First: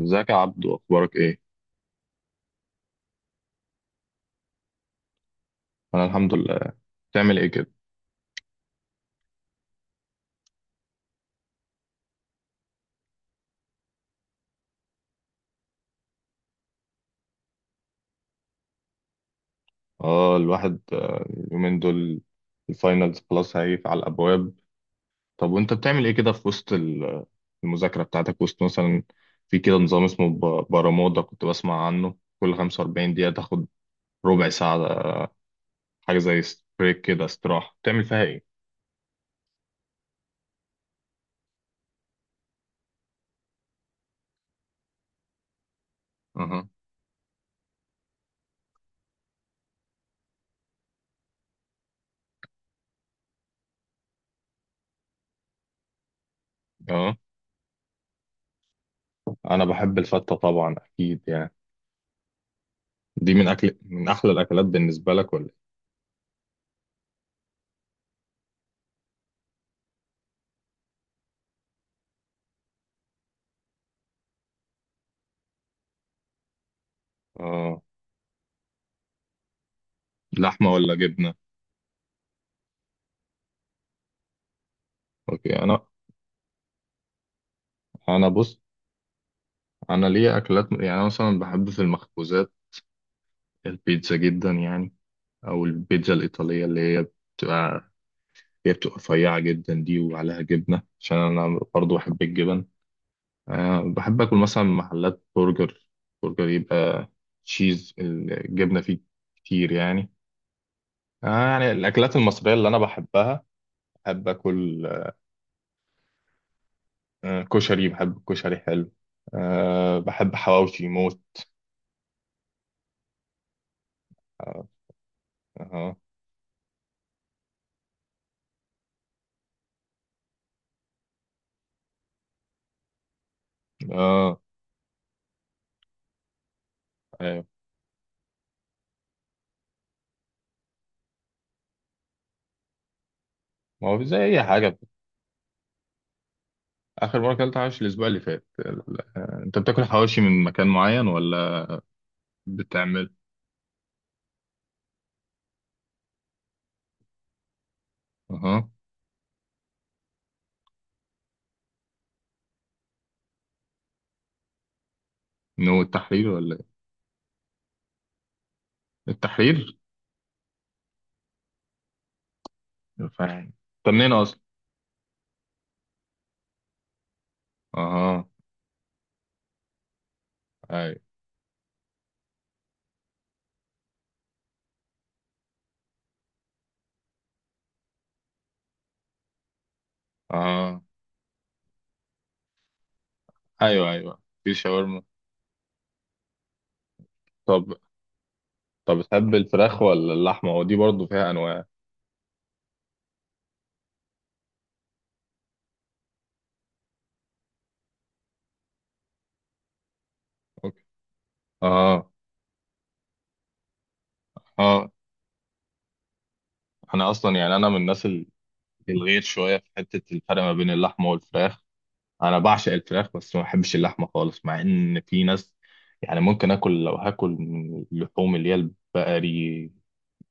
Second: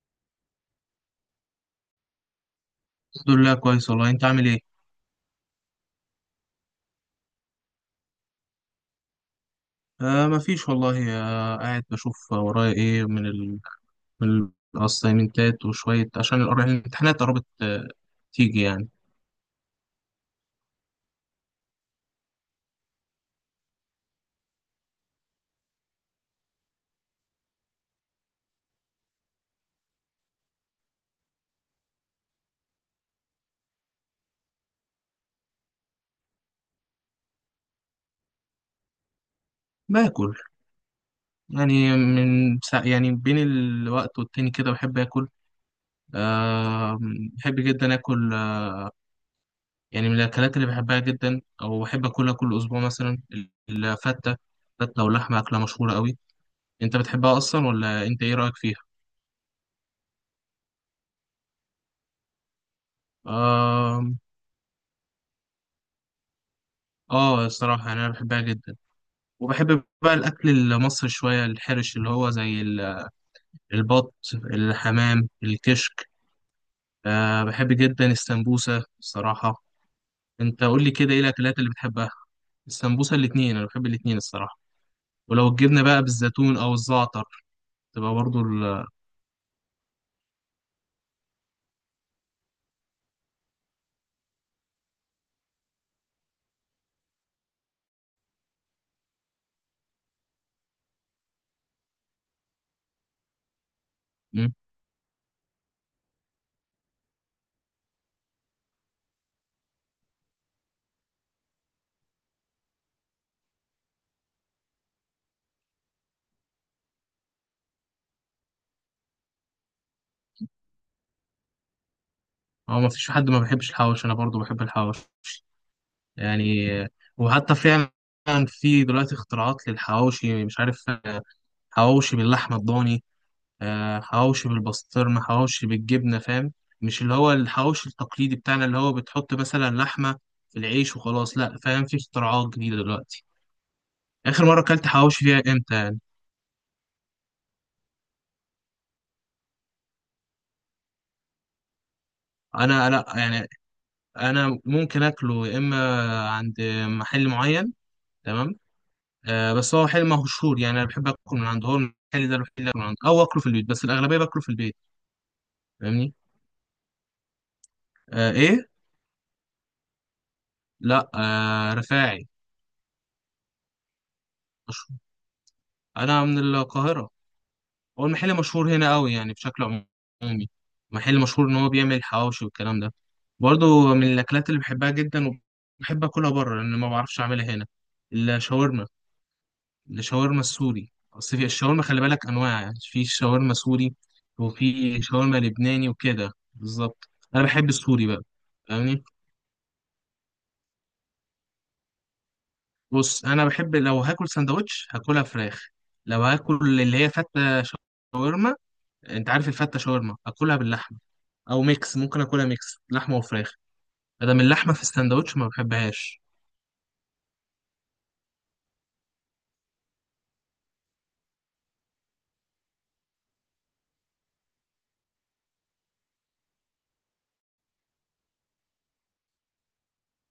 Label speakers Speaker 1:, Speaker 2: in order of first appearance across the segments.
Speaker 1: ازيك يا عبدو اخبارك ايه؟
Speaker 2: الحمد لله كويس والله، انت عامل ايه؟
Speaker 1: انا الحمد لله. بتعمل ايه كده؟
Speaker 2: مفيش والله، قاعد بشوف ورايا ايه من ال من الاسايمنتات وشوية عشان الامتحانات قربت. تيجي يعني.
Speaker 1: اه الواحد اليومين دول الفاينلز خلاص هيقف على الابواب. طب وانت بتعمل ايه كده في وسط المذاكره بتاعتك؟ وسط مثلا في كده نظام اسمه برمودا كنت بسمع عنه، كل 45 دقيقه تاخد ربع ساعه، حاجه زي بريك كده، استراحه بتعمل فيها ايه؟
Speaker 2: باكل، يعني من سا يعني بين الوقت والتاني كده بحب اكل.
Speaker 1: اها،
Speaker 2: آه بحب جدا اكل. يعني من الاكلات اللي بحبها جدا او بحب اكلها كل اسبوع مثلا، الفتة فتة واللحمة، اكلة مشهورة قوي. انت
Speaker 1: اه
Speaker 2: بتحبها اصلا، ولا انت ايه رأيك فيها؟
Speaker 1: انا بحب الفته طبعا اكيد يعني، دي من اكل من
Speaker 2: آه
Speaker 1: احلى الاكلات بالنسبه لك ولا إيه؟
Speaker 2: اه الصراحة يعني انا بحبها جدا، وبحب بقى الأكل المصري شوية، الحرش اللي هو زي البط، الحمام، الكشك. بحب
Speaker 1: اه،
Speaker 2: جدا السمبوسة الصراحة. أنت
Speaker 1: لحمه
Speaker 2: قول لي
Speaker 1: ولا
Speaker 2: كده، إيه
Speaker 1: جبنه؟
Speaker 2: الأكلات اللي بتحبها؟ السمبوسة الاتنين، أنا بحب الاتنين الصراحة، ولو
Speaker 1: اوكي.
Speaker 2: الجبنة
Speaker 1: انا
Speaker 2: بقى بالزيتون أو الزعتر، تبقى
Speaker 1: انا
Speaker 2: برضو
Speaker 1: بص، انا ليا اكلات يعني أنا مثلا بحب في المخبوزات البيتزا جدا يعني، او البيتزا الايطاليه اللي هي بتبقى، هي بتبقى رفيعه جدا دي وعليها جبنه عشان انا برضو بحب الجبن. أه بحب اكل
Speaker 2: مم.
Speaker 1: مثلا من محلات برجر، برجر يبقى تشيز الجبنه فيه كتير يعني. أه يعني الاكلات المصريه اللي انا بحبها، بحب اكل أه كشري، بحب الكشري حلو. أه بحب حواوشي موت.
Speaker 2: هو ما فيش حد ما بيحبش الحواوش، أنا برضو بحب
Speaker 1: أه،
Speaker 2: الحواوش
Speaker 1: أه،
Speaker 2: يعني. وحتى فعلا في دلوقتي اختراعات للحواوشي، مش عارف، حواوشي باللحمة الضاني،
Speaker 1: آه،
Speaker 2: حواوشي بالبسطرمة، حواوشي بالجبنة، فاهم؟ مش اللي هو
Speaker 1: أيوة.
Speaker 2: الحواوشي التقليدي بتاعنا، اللي هو بتحط مثلا لحمة في العيش وخلاص، لا فاهم، في اختراعات جديدة دلوقتي.
Speaker 1: ما هو زي أي
Speaker 2: آخر مرة
Speaker 1: حاجة.
Speaker 2: أكلت حواوشي فيها إمتى؟
Speaker 1: اخر مره اكلت حواوشي الاسبوع اللي فات انت بتاكل حواوشي من مكان معين ولا
Speaker 2: أنا
Speaker 1: بتعمل؟
Speaker 2: يعني، أنا ممكن أكله يا إما عند محل معين. تمام.
Speaker 1: اها.
Speaker 2: بس هو محل مشهور، يعني أنا بحب آكل من عنده، هو المحل ده الوحيد اللي آكل من عنده، أو آكله في البيت، بس الأغلبية باكله في البيت.
Speaker 1: من هو
Speaker 2: فاهمني؟
Speaker 1: التحرير ولا إيه؟
Speaker 2: إيه؟
Speaker 1: التحرير.
Speaker 2: لا، رفاعي
Speaker 1: فاهم. طب منين اصلا؟
Speaker 2: مشهور. أنا من القاهرة. هو
Speaker 1: اها.
Speaker 2: المحل مشهور هنا قوي يعني بشكل عمومي،
Speaker 1: ايوه.
Speaker 2: محل مشهور ان هو بيعمل حواوشي والكلام ده. برضو من الاكلات اللي بحبها جدا، وبحب اكلها بره لان ما بعرفش اعملها هنا، الشاورما. الشاورما
Speaker 1: اها.
Speaker 2: السوري، اصل في الشاورما خلي بالك انواع، يعني في شاورما
Speaker 1: ايوه
Speaker 2: سوري،
Speaker 1: ايوه في شاورما.
Speaker 2: وفي شاورما لبناني، وكده بالظبط. انا
Speaker 1: طب،
Speaker 2: بحب السوري بقى،
Speaker 1: طب
Speaker 2: فاهمني؟
Speaker 1: بتحب الفراخ ولا اللحمه؟ ودي برضو فيها انواع.
Speaker 2: بص، انا بحب لو هاكل سندوتش هاكلها فراخ، لو هاكل اللي هي فتة شاورما، انت عارف الفتة شاورما اكلها
Speaker 1: اوكي.
Speaker 2: باللحمة، او ميكس،
Speaker 1: اه،
Speaker 2: ممكن اكلها ميكس لحمة وفراخ، ادام اللحمة في
Speaker 1: اه
Speaker 2: الساندوتش ما بحبهاش.
Speaker 1: انا اصلا يعني انا من الناس الغير شويه في حته الفرق ما بين اللحمه والفراخ. انا بعشق الفراخ بس ما بحبش اللحمه خالص، مع ان في ناس، يعني ممكن اكل لو هاكل من اللحوم اللي هي البقري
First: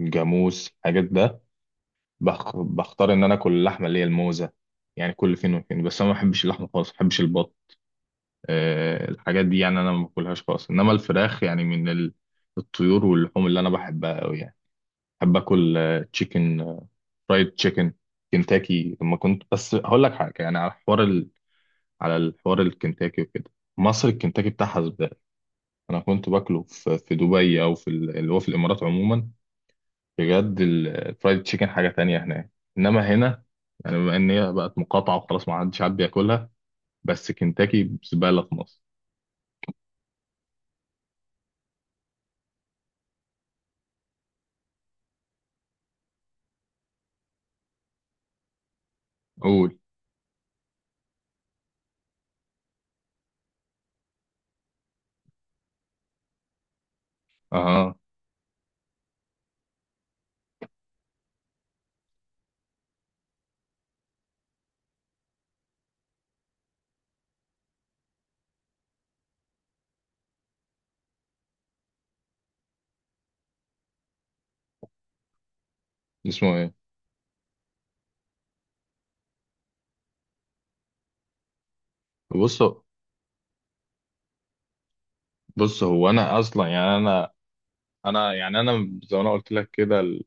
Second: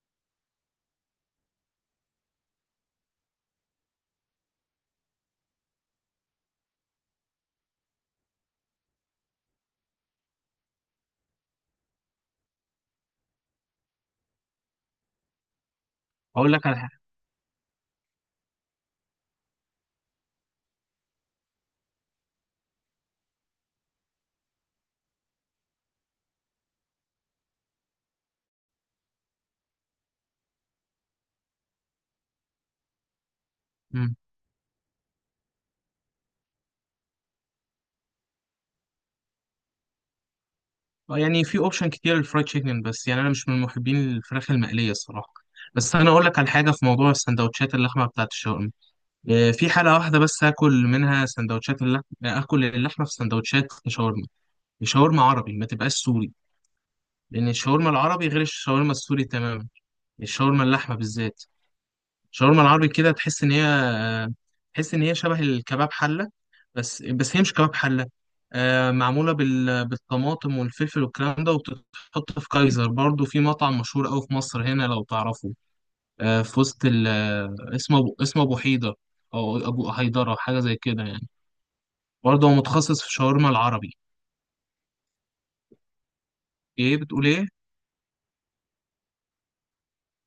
Speaker 1: الجاموس الحاجات ده، بختار ان انا اكل اللحمه اللي هي الموزه يعني، كل فين وفين. بس انا ما بحبش اللحمه خالص، ما بحبش البط، أه الحاجات دي يعني انا ما باكلهاش خالص. انما الفراخ يعني من الطيور واللحوم اللي انا بحبها قوي يعني، بحب اكل
Speaker 2: اقول لك على
Speaker 1: تشيكن،
Speaker 2: حاجة.
Speaker 1: فرايد تشيكن، كنتاكي لما كنت، بس هقول لك حاجه يعني على حوار، على الحوار الكنتاكي وكده، مصر الكنتاكي بتاعها زبالة. أنا كنت باكله في في دبي أو في اللي هو في الإمارات عموما، بجد الفرايد تشيكن حاجة تانية هناك. إنما هنا يعني بما
Speaker 2: مم.
Speaker 1: إن هي بقت مقاطعة وخلاص ما عادش حد بياكلها، بس كنتاكي زبالة في مصر.
Speaker 2: اه يعني في اوبشن كتير للفرايد تشيكن، بس يعني انا مش من محبين الفراخ المقلية الصراحة. بس انا اقول لك على حاجة في موضوع السندوتشات، اللحمة بتاعت الشاورما، اه، في
Speaker 1: قول.
Speaker 2: حالة واحدة بس هاكل منها سندوتشات اللحمة، اكل اللحمة في سندوتشات شاورما، شاورما عربي ما تبقاش سوري، لان الشاورما
Speaker 1: أها.
Speaker 2: العربي غير الشاورما السوري تماما، الشاورما اللحمة بالذات، الشاورما العربي كده تحس ان هي، تحس ان هي شبه الكباب حله، بس هي مش كباب حله. معموله بالطماطم والفلفل والكلام ده، وبتتحط في كايزر، برضو في مطعم مشهور قوي في مصر هنا لو تعرفه.
Speaker 1: اسمه
Speaker 2: في
Speaker 1: إيه؟
Speaker 2: وسط ال... آه، اسمه اسمه ابو حيدر، او ابو هيدره حاجه زي كده يعني، برضو هو
Speaker 1: بص،
Speaker 2: متخصص في الشاورما العربي.
Speaker 1: بص هو أنا أصلا يعني
Speaker 2: ايه بتقول
Speaker 1: أنا،
Speaker 2: ايه؟
Speaker 1: أنا يعني أنا زي ما أنا قلت لك كده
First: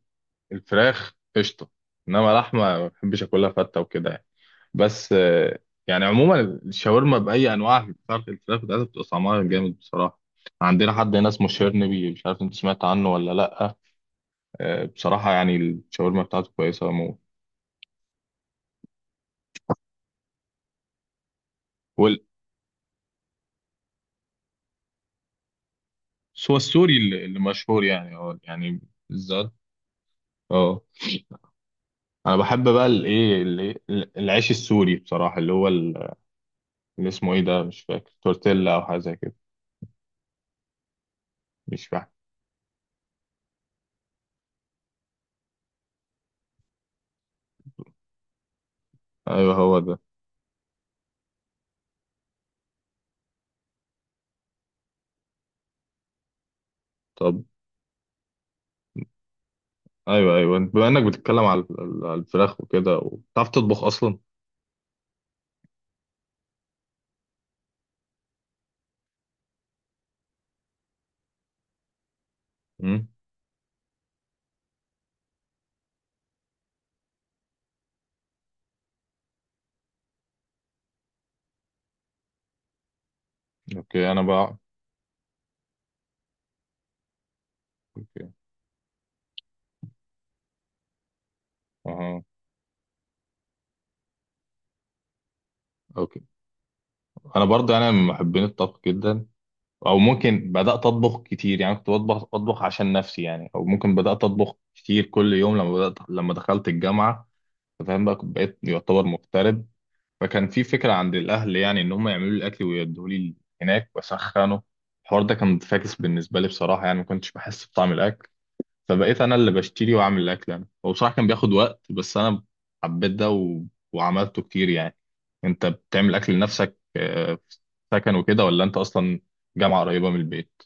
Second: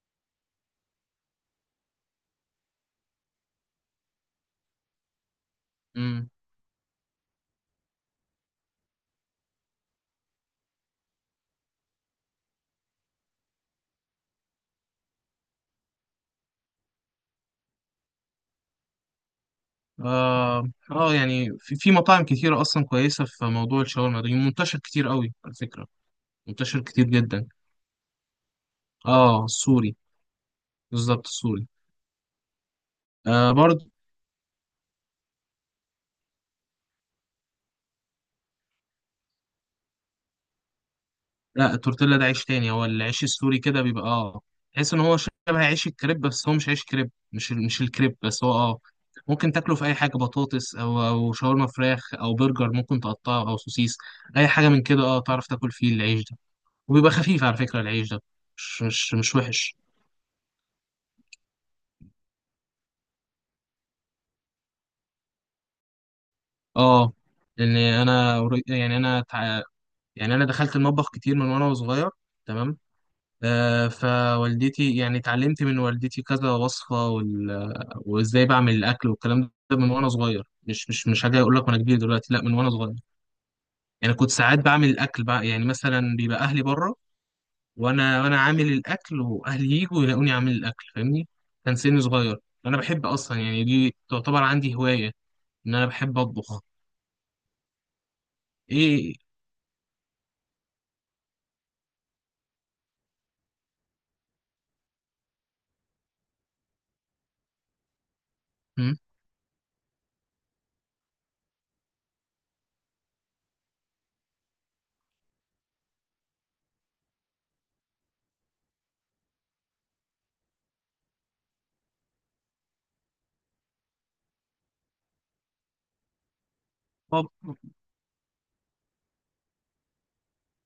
Speaker 1: الفراخ قشطة. إنما لحمة ما بحبش آكلها فتة وكده يعني. بس يعني
Speaker 2: امم
Speaker 1: عموما الشاورما باي انواعها بتاعت الفراخ بتاعتها بتبقى طعمها جامد بصراحه. عندنا حد هنا اسمه شيرنبي، مش عارف انت سمعت عنه ولا لا، بصراحه يعني الشاورما بتاعته كويسه موت.
Speaker 2: آه, اه يعني في مطاعم كتيره اصلا كويسه في موضوع الشاورما ده، منتشر كتير قوي على فكره،
Speaker 1: والسوى
Speaker 2: منتشر
Speaker 1: السوري
Speaker 2: كتير
Speaker 1: اللي
Speaker 2: جدا.
Speaker 1: مشهور يعني اه يعني
Speaker 2: اه،
Speaker 1: بالذات.
Speaker 2: السوري.
Speaker 1: اه
Speaker 2: بالظبط السوري.
Speaker 1: انا بحب بقى الايه
Speaker 2: آه برضه.
Speaker 1: العيش السوري بصراحه اللي هو اللي اسمه ايه ده، مش فاكر، تورتيلا او حاجه زي كده.
Speaker 2: لا،
Speaker 1: مش فاكر.
Speaker 2: التورتيلا ده عيش تاني، هو العيش السوري كده بيبقى تحس ان هو شبه عيش الكريب، بس هو مش عيش كريب، مش الكريب، بس هو ممكن
Speaker 1: ايوه
Speaker 2: تاكله
Speaker 1: هو
Speaker 2: في اي
Speaker 1: ده.
Speaker 2: حاجه، بطاطس او شاورما فراخ او برجر، ممكن تقطعه او سوسيس، اي حاجه من كده، اه تعرف تاكل فيه العيش ده، وبيبقى
Speaker 1: طب.
Speaker 2: خفيف على فكره العيش ده، مش وحش.
Speaker 1: ايوه ايوه، بما انك بتتكلم على على الفراخ وكده، وبتعرف تطبخ اصلا.
Speaker 2: اه لان انا قري- يعني انا تع- يعني انا دخلت المطبخ كتير من وانا صغير. تمام. فوالدتي، يعني اتعلمت من والدتي كذا وصفة وازاي بعمل الأكل والكلام ده من وأنا صغير، مش حاجة أقول لك وأنا كبير دلوقتي، لا من وأنا صغير.
Speaker 1: اوكي.
Speaker 2: يعني
Speaker 1: انا
Speaker 2: كنت
Speaker 1: بقى،
Speaker 2: ساعات بعمل الأكل بقى، يعني مثلا بيبقى أهلي بره، وأنا
Speaker 1: اوكي،
Speaker 2: وأنا عامل الأكل، وأهلي يجوا يلاقوني عامل الأكل، فاهمني؟ كان سني
Speaker 1: اها،
Speaker 2: صغير. أنا بحب أصلا، يعني دي تعتبر عندي هواية، إن أنا بحب
Speaker 1: اوكي.
Speaker 2: أطبخ.
Speaker 1: انا برضه انا من محبين الطبخ
Speaker 2: إيه؟
Speaker 1: جدا. او ممكن بدات اطبخ كتير يعني، كنت بطبخ اطبخ عشان نفسي يعني، او ممكن بدات اطبخ كتير كل يوم لما بدات لما دخلت الجامعه، فاهم بقى، كنت بقيت
Speaker 2: م؟
Speaker 1: يعتبر مغترب، فكان في فكره عند الاهل يعني ان هم يعملوا لي الاكل ويدوه لي هناك واسخنه. الحوار ده كان فاكس بالنسبه لي بصراحه، يعني ما كنتش بحس بطعم الاكل، فبقيت انا اللي بشتري واعمل الاكل انا. هو بصراحه كان بياخد وقت، بس انا حبيت ده و... وعملته كتير يعني. انت بتعمل اكل لنفسك
Speaker 2: طب
Speaker 1: في سكن وكده ولا انت اصلا جامعه قريبه من البيت؟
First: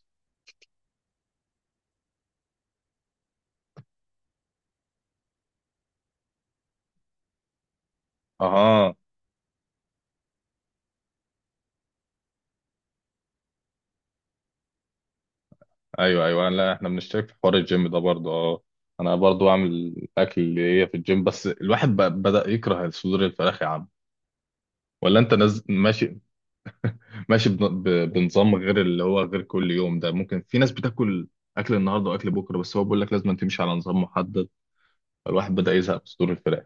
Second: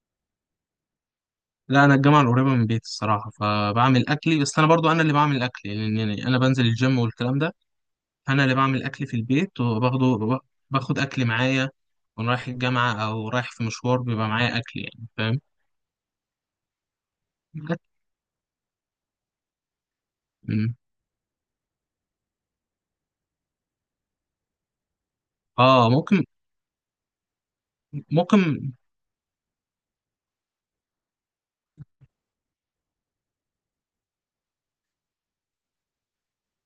Speaker 2: لا، انا الجامعه القريبه من بيتي الصراحه، فبعمل اكلي، بس انا برضو انا اللي بعمل اكلي، لان يعني انا بنزل الجيم والكلام ده، انا اللي بعمل
Speaker 1: اها.
Speaker 2: اكل في البيت وباخده باخد اكل معايا، وانا رايح الجامعه او رايح في مشوار بيبقى معايا اكل، يعني فاهم؟
Speaker 1: ايوه ايوه، لا احنا بنشترك في حوار
Speaker 2: أكل.
Speaker 1: الجيم ده برضه اه. انا برضه بعمل الاكل
Speaker 2: مم.
Speaker 1: اللي هي في الجيم، بس الواحد بقى بدأ يكره صدور الفراخ يا عم. ولا انت نز...
Speaker 2: اه
Speaker 1: ماشي.
Speaker 2: ممكن
Speaker 1: ماشي بن... ب... بنظام
Speaker 2: ممكن
Speaker 1: غير اللي هو غير كل يوم ده، ممكن في ناس بتاكل اكل النهارده واكل بكره، بس هو بيقول لك لازم تمشي على نظام محدد. الواحد بدأ يزهق من صدور الفراخ.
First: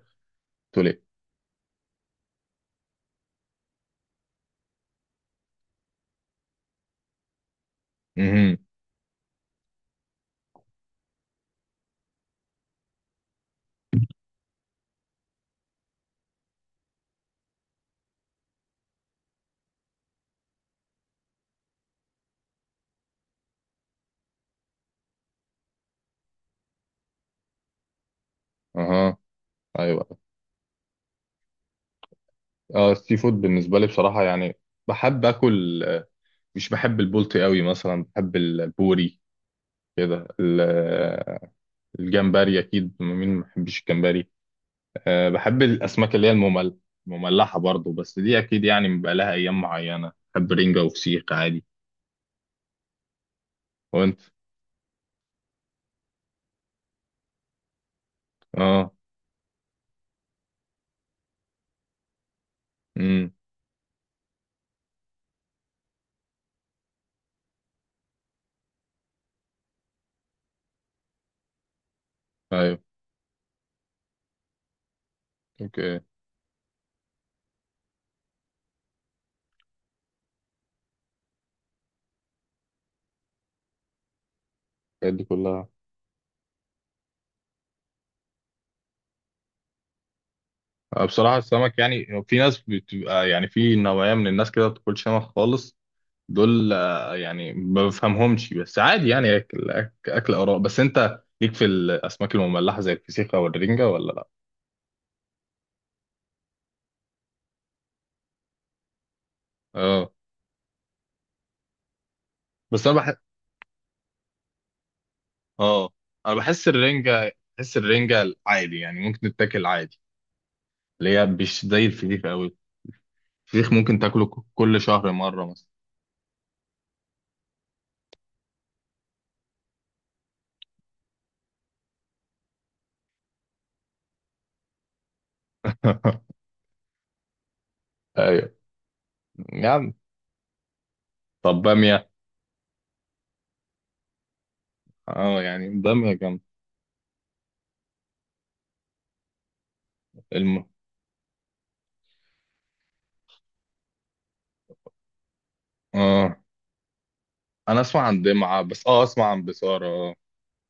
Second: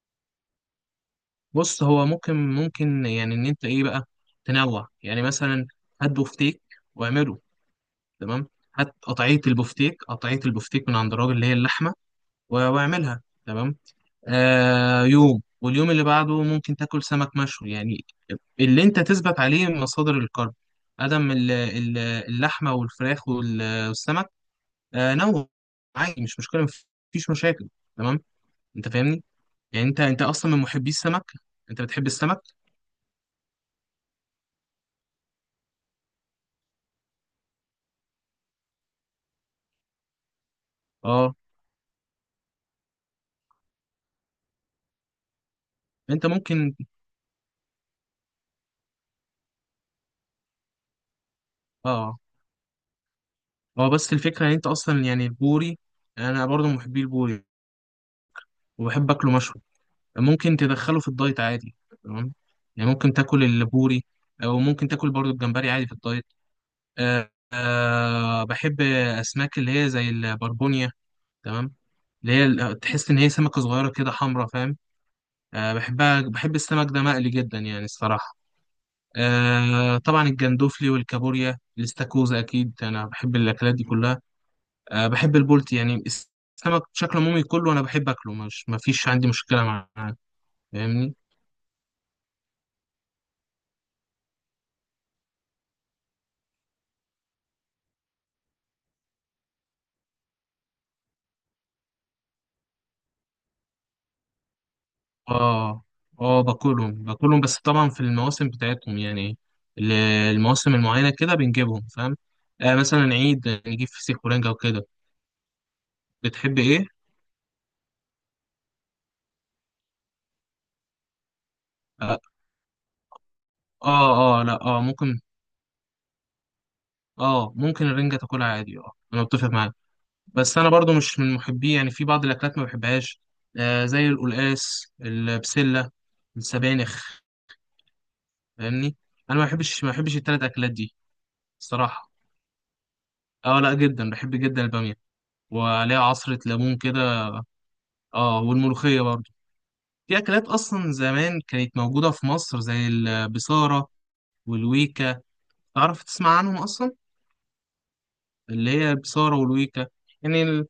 Speaker 1: قلت له ايه؟
Speaker 2: بص، هو ممكن يعني ان انت ايه بقى، تنوع يعني مثلا، هات بفتيك واعمله، تمام،
Speaker 1: اها.
Speaker 2: هات قطعيه البفتيك قطعيه البفتيك من عند الراجل اللي هي اللحمه، واعملها. تمام. آه، يوم، واليوم اللي بعده ممكن تاكل سمك مشوي يعني، اللي انت تثبت عليه مصادر الكرب، ادم اللحمه والفراخ وال- والسمك نوع، عادي، مش مشكله، مفيش مشاكل. تمام، انت
Speaker 1: اها.
Speaker 2: فاهمني؟ يعني انت
Speaker 1: ايوه.
Speaker 2: انت اصلا من محبي السمك، انت بتحب السمك؟
Speaker 1: اه السي فود بالنسبه لي بصراحه يعني بحب اكل مش بحب البلطي قوي مثلا، بحب البوري كده
Speaker 2: اه.
Speaker 1: الجمبري اكيد، مين ما بيحبش الجمبري. أه بحب الاسماك اللي
Speaker 2: انت
Speaker 1: هي
Speaker 2: ممكن.
Speaker 1: الممل، مملحه برضو، بس دي اكيد يعني بيبقى لها ايام معينه، بحب رنجه وفسيخ عادي.
Speaker 2: اه اه بس
Speaker 1: وانت؟
Speaker 2: الفكره ان انت اصلا، يعني البوري، انا برضو من محبي البوري،
Speaker 1: اه.
Speaker 2: وبحب اكله مشوي، ممكن تدخله في الدايت عادي، تمام، يعني ممكن
Speaker 1: امم.
Speaker 2: تاكل البوري، او ممكن تاكل برضو الجمبري عادي في الدايت. بحب أسماك اللي هي زي البربونيا، تمام،
Speaker 1: ايوه.
Speaker 2: تحس إن هي سمكة صغيرة كده حمرا، فاهم؟
Speaker 1: اوكي.
Speaker 2: بحبها، بحب السمك ده مقلي جدا يعني الصراحة. آه، طبعا الجندوفلي والكابوريا الاستاكوزا أكيد أنا بحب الأكلات دي كلها.
Speaker 1: الحاجات دي
Speaker 2: بحب
Speaker 1: كلها،
Speaker 2: البولتي، يعني السمك بشكل عمومي كله أنا بحب أكله، مش مفيش عندي مشكلة معاه، فاهمني؟
Speaker 1: بصراحة السمك يعني في ناس بتبقى يعني في نوعية من الناس كده ما بتاكلش سمك خالص، دول يعني ما بفهمهمش، بس عادي يعني أكل، أكل آراء. بس أنت ليك في الأسماك المملحة زي الفسيخ أو الرنجة ولا لأ؟
Speaker 2: اه اه باكلهم بس طبعا في المواسم بتاعتهم، يعني ال-
Speaker 1: أه،
Speaker 2: المواسم المعينة كده بنجيبهم، فاهم؟ آه،
Speaker 1: بس أنا
Speaker 2: مثلا
Speaker 1: بحس،
Speaker 2: عيد نجيب فسيخ ورنجة وكده.
Speaker 1: أه أنا
Speaker 2: بتحب
Speaker 1: بحس
Speaker 2: ايه؟
Speaker 1: الرنجة، بحس الرنجة عادي يعني ممكن تتاكل عادي، اللي هي مش زي
Speaker 2: اه
Speaker 1: الفسيخ أوي. الفسيخ ممكن تاكله
Speaker 2: لا،
Speaker 1: كل شهر
Speaker 2: ممكن.
Speaker 1: مرة مثلا.
Speaker 2: اه ممكن الرنجة تاكلها عادي، اه انا متفق معاك، بس انا برضو مش من محبيه، يعني في بعض الاكلات ما بحبهاش، زي القلقاس، البسلة، السبانخ،
Speaker 1: أيوه.
Speaker 2: فاهمني؟ انا ما بحبش ما
Speaker 1: يعني
Speaker 2: بحبش التلات اكلات دي
Speaker 1: طب بامية؟
Speaker 2: الصراحة. اه لا جدا، بحب جدا البامية،
Speaker 1: أه يعني
Speaker 2: وعليها
Speaker 1: بامية
Speaker 2: عصرة
Speaker 1: جامدة.
Speaker 2: ليمون كده. اه والملوخية برضو. في أكلات
Speaker 1: الم...
Speaker 2: أصلا زمان كانت موجودة في مصر زي البصارة والويكا، تعرف
Speaker 1: اه
Speaker 2: تسمع عنهم أصلا؟
Speaker 1: انا اسمع عن دمعة
Speaker 2: اللي
Speaker 1: بس،
Speaker 2: هي
Speaker 1: اه اسمع
Speaker 2: البصارة
Speaker 1: عن بصارة
Speaker 2: والويكا،
Speaker 1: اه.
Speaker 2: يعني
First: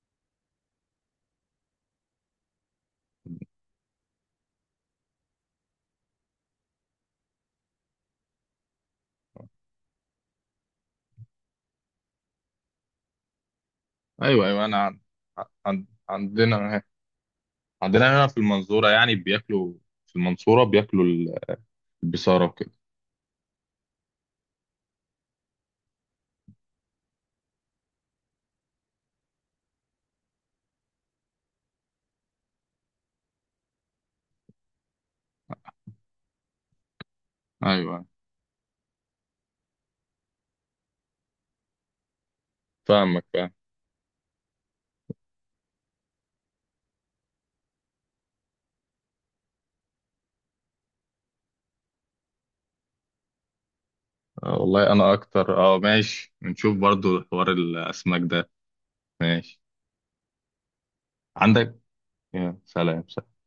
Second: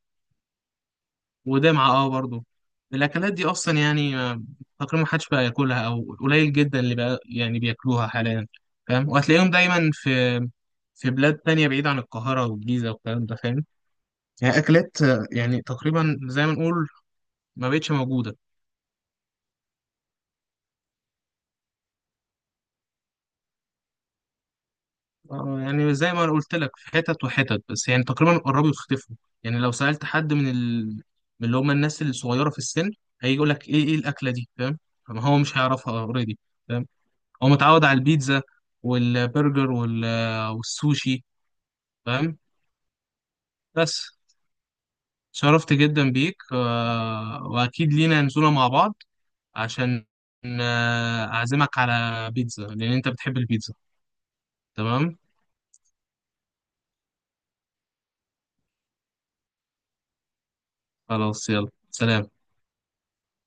Speaker 2: ودمعة، برضو الأكلات دي أصلا يعني تقريبا محدش بقى ياكلها، أو قليل جدا اللي بقى يعني بياكلوها حاليا، فاهم؟ وهتلاقيهم دايما في، في بلاد تانية بعيدة عن القاهرة والجيزة والكلام ده، فاهم؟
Speaker 1: ايوه
Speaker 2: يعني
Speaker 1: ايوه، انا عن...
Speaker 2: أكلات، يعني
Speaker 1: عن...
Speaker 2: تقريبا زي ما
Speaker 1: عندنا،
Speaker 2: نقول ما بقتش
Speaker 1: عندنا هنا في
Speaker 2: موجودة.
Speaker 1: المنصورة يعني بياكلوا، في المنصورة بياكلوا البصارة وكده.
Speaker 2: يعني زي ما أنا قلت لك، في حتت وحتت، بس يعني تقريبا قربوا يختفوا، يعني لو سألت حد من اللي هم الناس الصغيرة في السن، هيجي يقول لك ايه، الأكلة دي، فاهم؟ ما هو مش هيعرفها اوريدي، فاهم؟ هو متعود على
Speaker 1: ايوه.
Speaker 2: البيتزا والبرجر وال... والسوشي فاهم؟
Speaker 1: فاهمك، فاهم.
Speaker 2: بس، شرفت جدا بيك، وأكيد لينا نزولة مع بعض عشان، أعزمك على بيتزا لأن أنت بتحب البيتزا.
Speaker 1: آه والله انا
Speaker 2: تمام،
Speaker 1: اكتر، اه ماشي نشوف برضو حوار الاسماك ده. ماشي.
Speaker 2: خلاص، يلا،
Speaker 1: عندك.
Speaker 2: سلام.
Speaker 1: يا سلام.